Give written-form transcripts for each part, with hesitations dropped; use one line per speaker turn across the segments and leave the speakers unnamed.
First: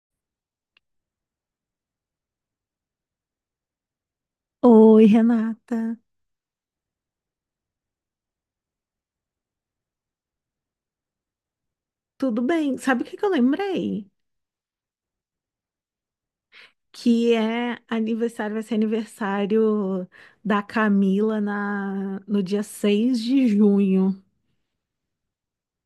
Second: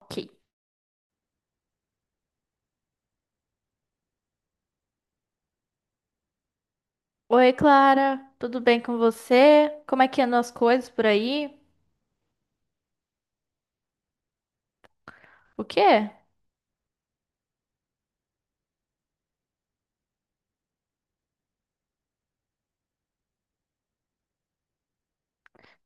Ok.
Oi, Renata.
Oi, Clara, tudo bem com você? Como é que andam as coisas por aí?
Tudo bem? Sabe o que que eu lembrei?
O quê?
Que é aniversário, vai ser aniversário da Camila no dia 6 de junho.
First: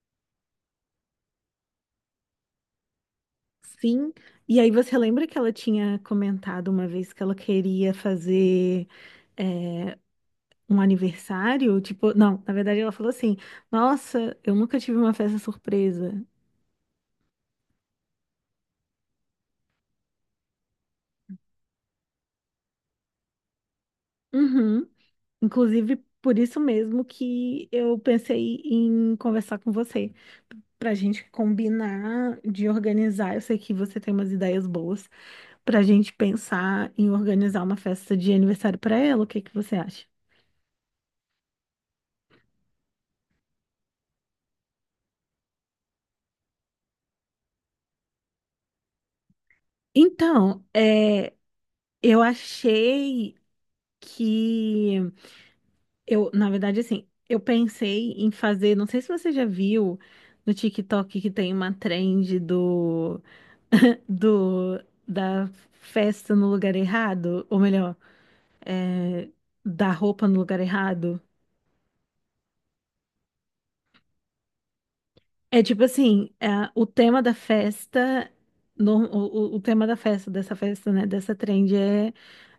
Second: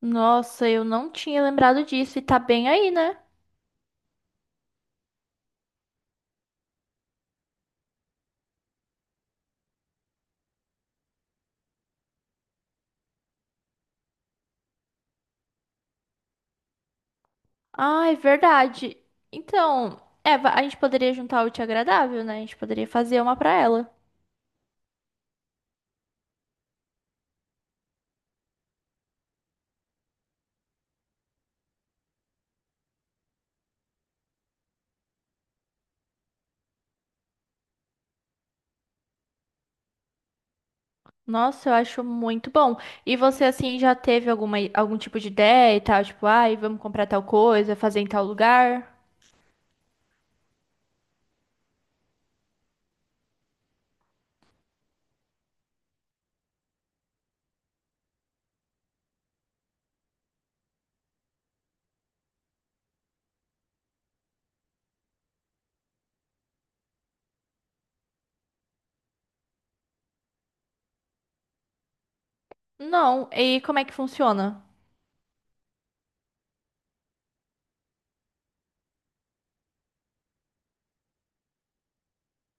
Nossa, eu não tinha lembrado disso e tá bem aí, né?
Sim. E aí você lembra que ela tinha comentado uma vez que ela queria fazer é, um aniversário? Tipo, não, na verdade ela falou assim: Nossa, eu nunca tive uma festa surpresa.
Ah, é verdade. Então, Eva, a gente poderia juntar o útil ao agradável, né? A gente poderia fazer uma pra ela.
Uhum. Inclusive, por isso mesmo que eu pensei em conversar com você. Pra gente combinar de organizar, eu sei que você tem umas ideias boas, pra gente pensar em organizar uma festa de aniversário pra ela, o que que você acha?
Nossa, eu acho muito bom. E você, assim, já teve alguma, algum tipo de ideia e tal? Tipo, ai, vamos comprar tal coisa, fazer em tal lugar?
Então, eu achei que eu, na verdade, assim, eu pensei em fazer, não sei se você já viu no TikTok que tem uma trend do, do da festa no lugar errado, ou melhor, é, da roupa no lugar errado.
Não, e como é que funciona?
É tipo assim, é, o tema da festa, o tema da festa, dessa festa, né, dessa trend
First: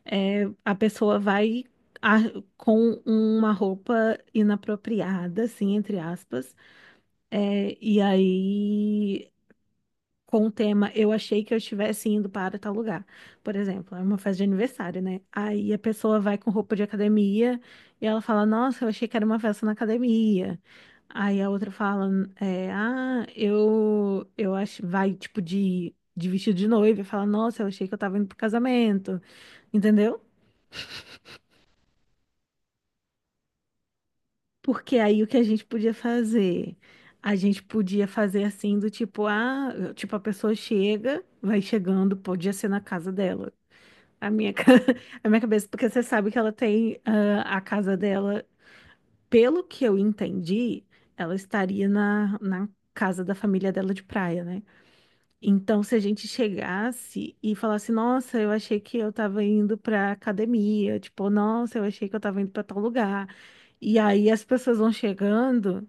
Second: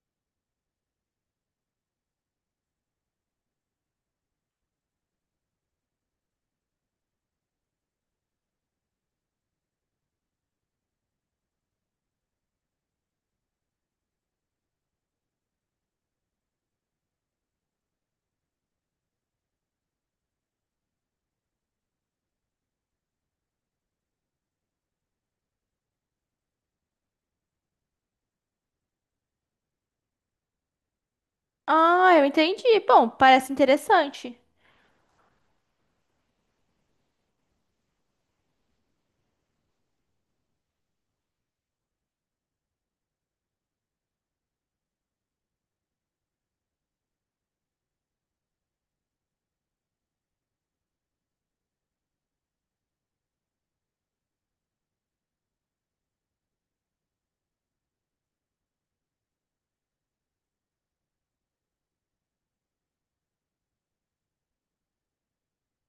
é a pessoa vai a- com uma roupa inapropriada, assim, entre aspas, é, e aí com o tema eu achei que eu estivesse indo para tal lugar. Por exemplo, é uma festa de aniversário, né? Aí a pessoa vai com roupa de academia e ela fala: Nossa, eu achei que era uma festa na academia. Aí a outra fala: Ah, eu acho. Vai tipo de vestido de noiva e fala: Nossa, eu achei que eu tava indo pro casamento. Entendeu?
Ah, eu entendi. Bom, parece interessante.
Porque aí o que a gente podia fazer? A gente podia fazer assim do tipo, ah, tipo, a pessoa chega, vai chegando, podia ser na casa dela. A minha, ca- a minha cabeça, porque você sabe que ela tem ah, a casa dela, pelo que eu entendi, ela estaria na casa da família dela de praia, né? Então, se a gente chegasse e falasse, nossa, eu achei que eu tava indo pra academia, tipo, nossa, eu achei que eu tava indo pra tal lugar. E aí as pessoas vão chegando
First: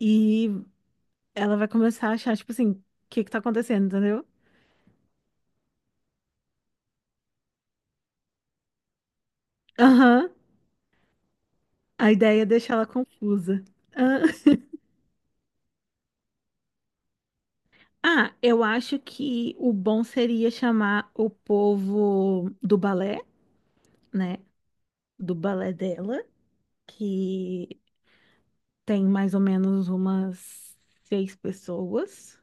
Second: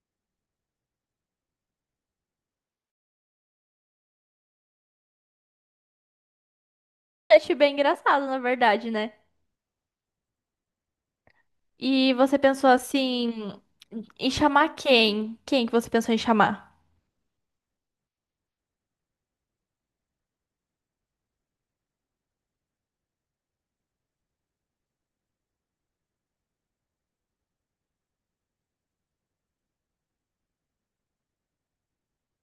e ela vai começar a achar, tipo assim, o que que tá acontecendo, entendeu?
Achei bem engraçado, na verdade, né?
Aham. A
E você
ideia é
pensou
deixar ela
assim,
confusa.
em chamar quem? Quem que você pensou em chamar?
Ah, eu acho que o bom seria chamar o povo do balé, né? Do balé dela, que tem mais ou menos umas 6 pessoas.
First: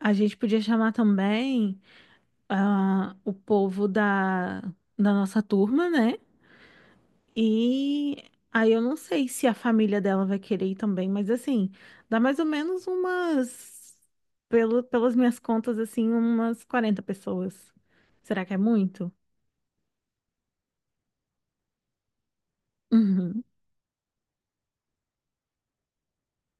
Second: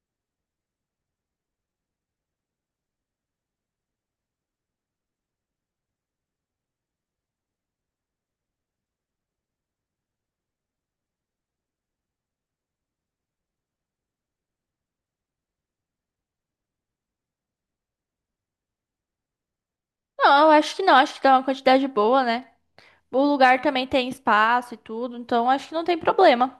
A gente podia chamar também ah, o povo da nossa turma, né? E aí eu não sei se a família dela vai querer ir também, mas assim, dá mais ou menos umas, pelas minhas contas, assim, umas 40 pessoas. Será que é muito?
Não, eu acho que não, acho que dá uma quantidade boa, né? O
Uhum.
lugar também tem espaço e tudo, então acho que não tem problema.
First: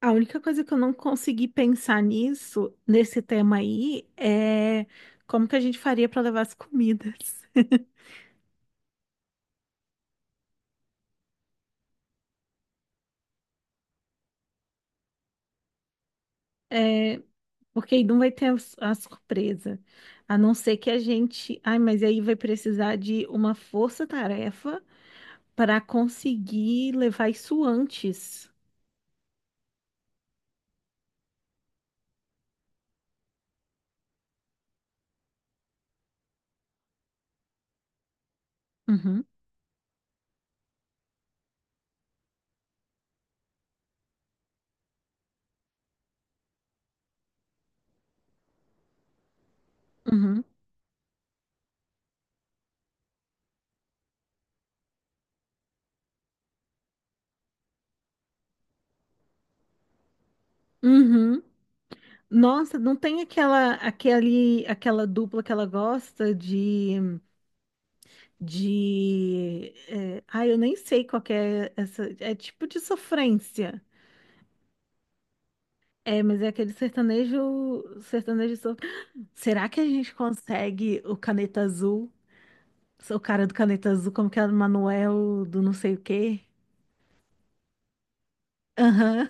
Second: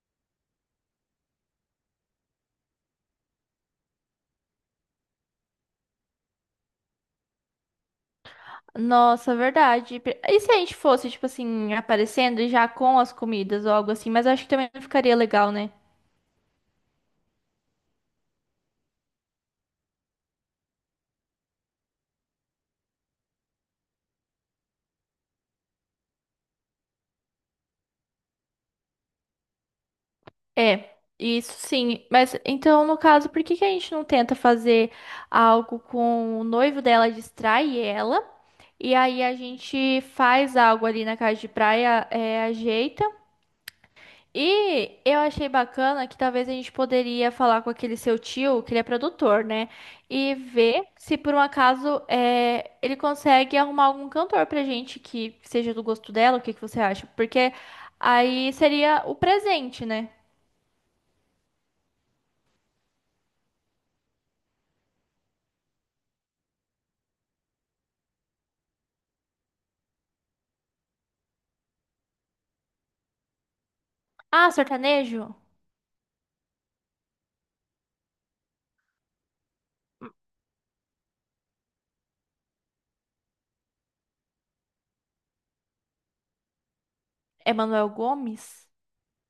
A única coisa que eu não consegui pensar nisso, nesse tema aí, é como que a gente faria para levar as comidas.
Nossa, verdade. E se a gente fosse, tipo assim, aparecendo e já com as comidas ou algo assim? Mas acho que também não ficaria legal, né?
É, porque aí não vai ter a surpresa. A não ser que a gente. Ai, mas aí vai precisar de uma força-tarefa para conseguir levar isso antes.
É, isso sim. Mas então, no caso, por que que a gente não tenta fazer algo com o noivo dela, distrai ela, e aí
Uhum,
a gente faz algo ali na casa de praia, é, ajeita. E eu achei bacana que talvez a gente poderia falar com aquele seu tio, que ele é produtor, né? E
uhum.
ver se por um acaso é, ele consegue arrumar algum cantor pra gente que seja do gosto dela, o que que você acha? Porque aí seria o presente, né?
Uhum. Nossa, não tem aquela aquele aquela dupla que ela gosta de ai, eu nem sei qual que é essa é tipo de sofrência.
Ah, sertanejo?
É, mas é aquele sertanejo Será que a gente consegue o Caneta Azul? O cara do Caneta Azul, como que é o Manuel do não sei o quê?
Emanuel Gomes?
Aham.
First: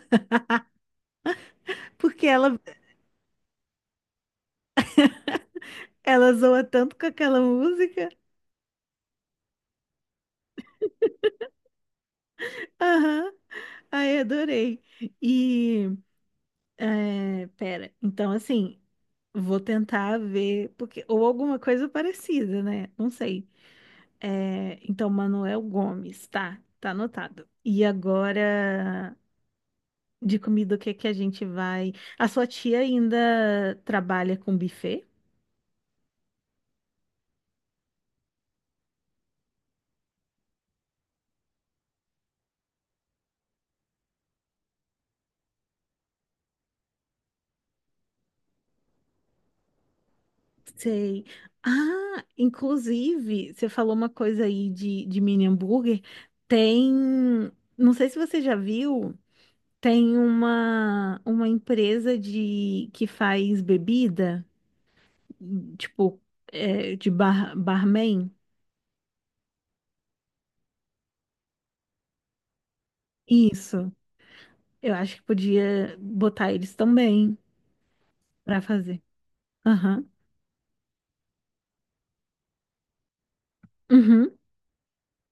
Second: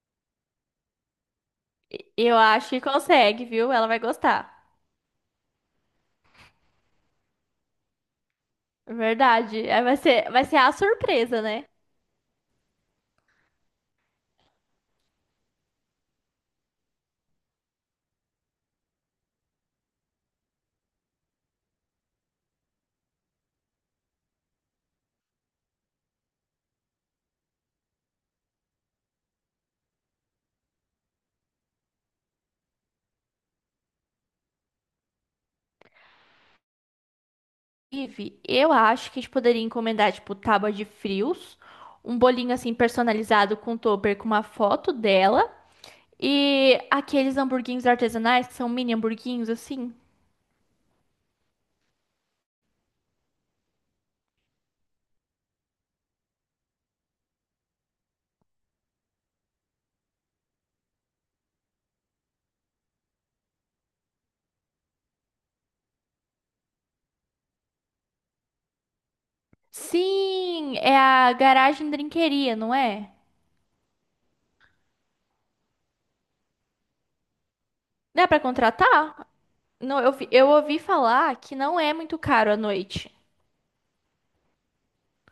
Porque
Eu
ela
acho que consegue, viu? Ela vai gostar.
ela zoa tanto com aquela música.
Verdade. Aí vai ser a surpresa, né?
Aham. Ai, adorei. E, pera, então assim, vou tentar ver, porque, ou alguma coisa parecida, né? Não sei. É, então, Manuel Gomes, tá, tá anotado. E agora, de comida, o que que a gente vai? A sua tia ainda trabalha com buffet?
Ive, eu acho que a gente poderia encomendar, tipo, tábua de frios, um bolinho assim personalizado com topper com uma foto dela e aqueles hamburguinhos artesanais que são mini hamburguinhos assim.
Sei. Ah, inclusive, você falou uma coisa aí de mini hambúrguer. Tem, não sei se você já viu. Tem uma empresa de que faz bebida, tipo, de bar, barman.
Sim, é a garagem drinqueria, não é?
Isso. Eu acho que podia botar eles também
Dá pra
para fazer.
contratar? Não,
Aham.
eu ouvi falar que não é muito caro à noite.
Uhum.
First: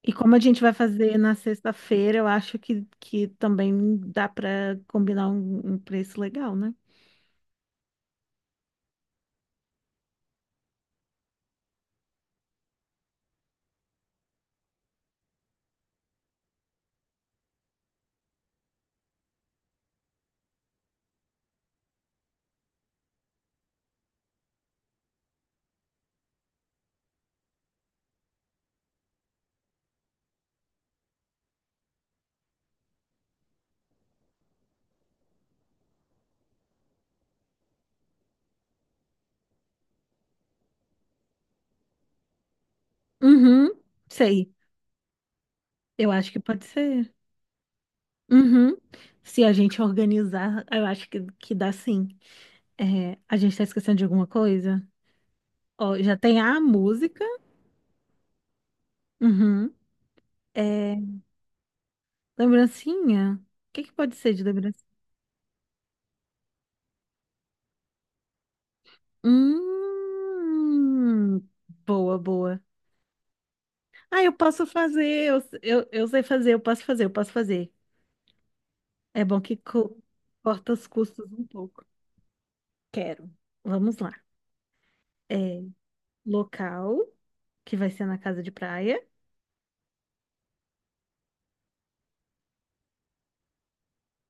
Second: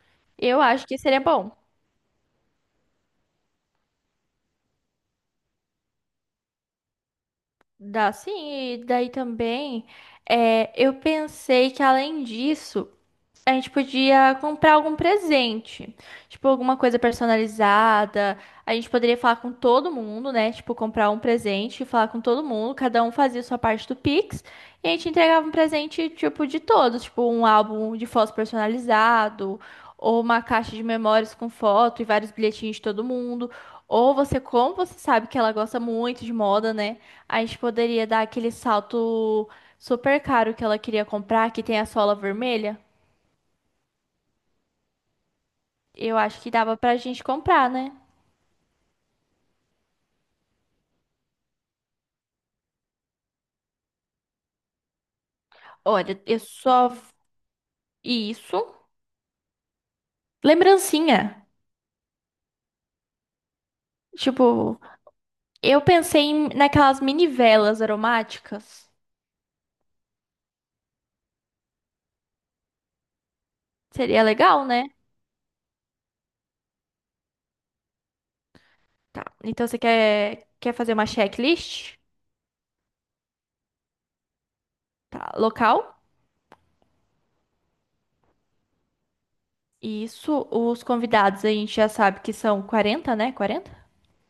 E como a gente
Eu
vai
acho que
fazer
seria
na
bom.
sexta-feira, eu acho que também dá para combinar um preço legal, né?
Dá sim, e daí também eu pensei que além disso, a gente podia comprar algum presente, tipo alguma coisa personalizada. A gente poderia falar com todo mundo, né? Tipo, comprar um presente e falar com todo mundo. Cada um fazia sua parte do Pix. E a gente entregava um presente, tipo, de todos. Tipo, um álbum de fotos personalizado, ou uma caixa de memórias com foto e vários bilhetinhos de todo mundo. Ou você, como você sabe que ela gosta muito de moda, né? A gente poderia dar aquele salto super caro que ela queria comprar, que tem a sola vermelha.
Uhum. Sei. Eu
Eu
acho que
acho que
pode
dava pra
ser.
gente comprar, né?
Uhum. Se a gente organizar, eu acho que dá sim. É, a gente tá esquecendo de alguma coisa? Ó, já
Olha, eu
tem a
só.
música.
Isso.
Uhum. É,
Lembrancinha.
lembrancinha? O que que pode ser de
Tipo,
lembrancinha?
naquelas mini velas aromáticas.
Hum, boa, boa. Ah,
Seria
eu posso
legal, né?
fazer, eu sei fazer, eu posso fazer, eu posso fazer. É
Tá.
bom que
Então você
co-
quer,
corta
quer
os
fazer uma
custos um pouco.
checklist?
Quero. Vamos lá.
Tá.
É,
Local.
local, que vai ser na casa de praia.
Isso. Os convidados a gente já sabe que são 40, né? 40.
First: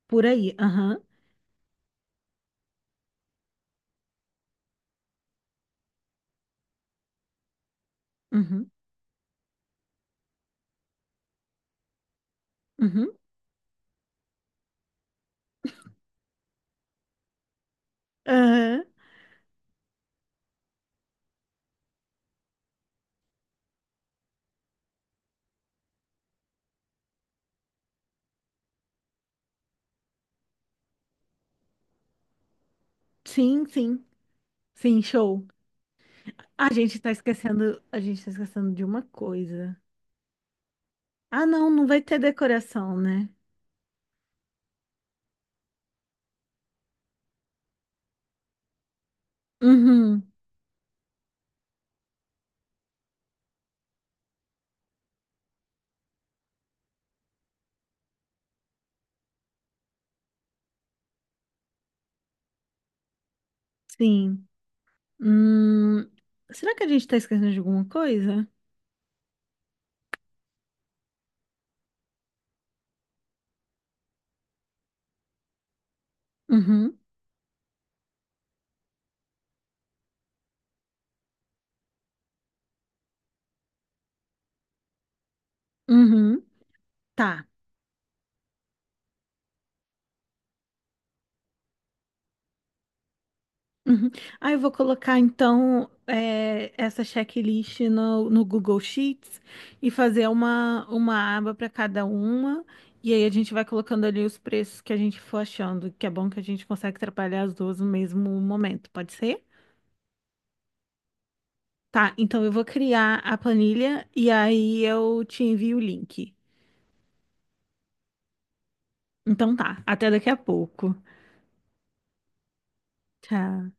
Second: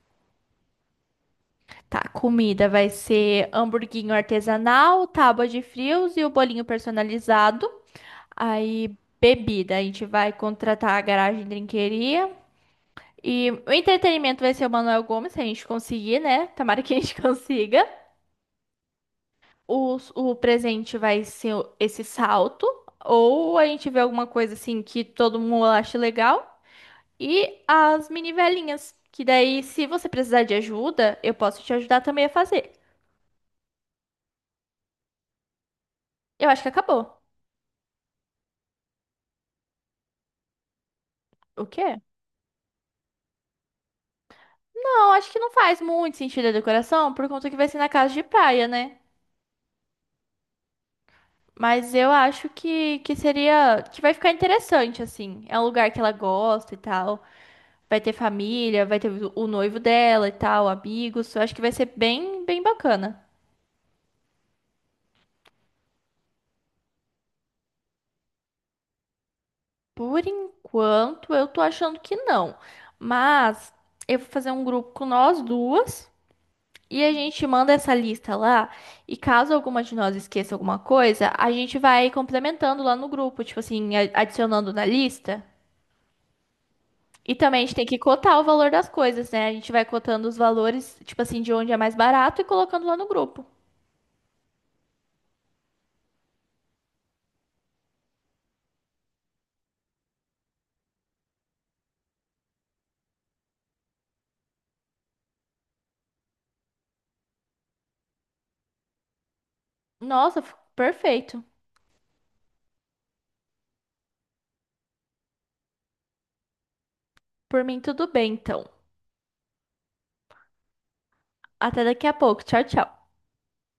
Por aí. Aham.
Tá. Comida vai ser hamburguinho artesanal, tábua de frios e o bolinho personalizado.
Uhum.
Aí, bebida, a gente vai contratar a garagem de drinqueria.
Uhum.
E o entretenimento vai ser o Manuel Gomes, se a gente conseguir, né? Tomara que a gente consiga.
Aham.
O presente vai ser esse salto. Ou a gente vê alguma coisa assim que todo mundo acha legal. E as mini velinhas. Que daí, se você precisar de ajuda, eu posso te ajudar também a fazer.
Sim, sim. Sim, show.
Eu acho que acabou.
A gente tá esquecendo de uma coisa. Ah,
O
não, não vai
quê?
ter decoração, né?
Não, acho que não faz muito sentido a decoração, por conta que vai ser na casa de praia, né?
Uhum,
Mas eu acho que seria. Que vai ficar interessante, assim. É um lugar que ela gosta e tal. Vai ter família, vai ter o noivo dela e tal, amigos. Eu acho que vai ser bem, bem bacana.
sim. Hum, será que a gente tá esquecendo de alguma coisa?
Por enquanto, eu tô achando que não. Mas eu vou fazer um grupo com nós duas.
Uhum,
E a gente manda essa lista lá. E caso alguma de nós esqueça alguma coisa, a gente vai complementando lá no grupo. Tipo assim, adicionando na lista.
uhum,
E
tá.
também a gente tem que cotar o valor das coisas, né? A gente vai cotando os valores, tipo assim, de onde é mais barato e colocando lá no grupo.
Uhum. Ah, eu vou colocar então essa checklist no Google Sheets e fazer uma aba para cada uma. E aí a gente vai colocando ali os preços que a gente for achando, que é bom que a gente consegue trabalhar as duas no mesmo momento, pode ser?
Nossa, perfeito.
Tá, então eu vou criar a planilha e aí eu te envio o link.
Por mim, tudo bem, então.
Então tá, até daqui a pouco.
Até daqui a pouco. Tchau, tchau.
Tchau.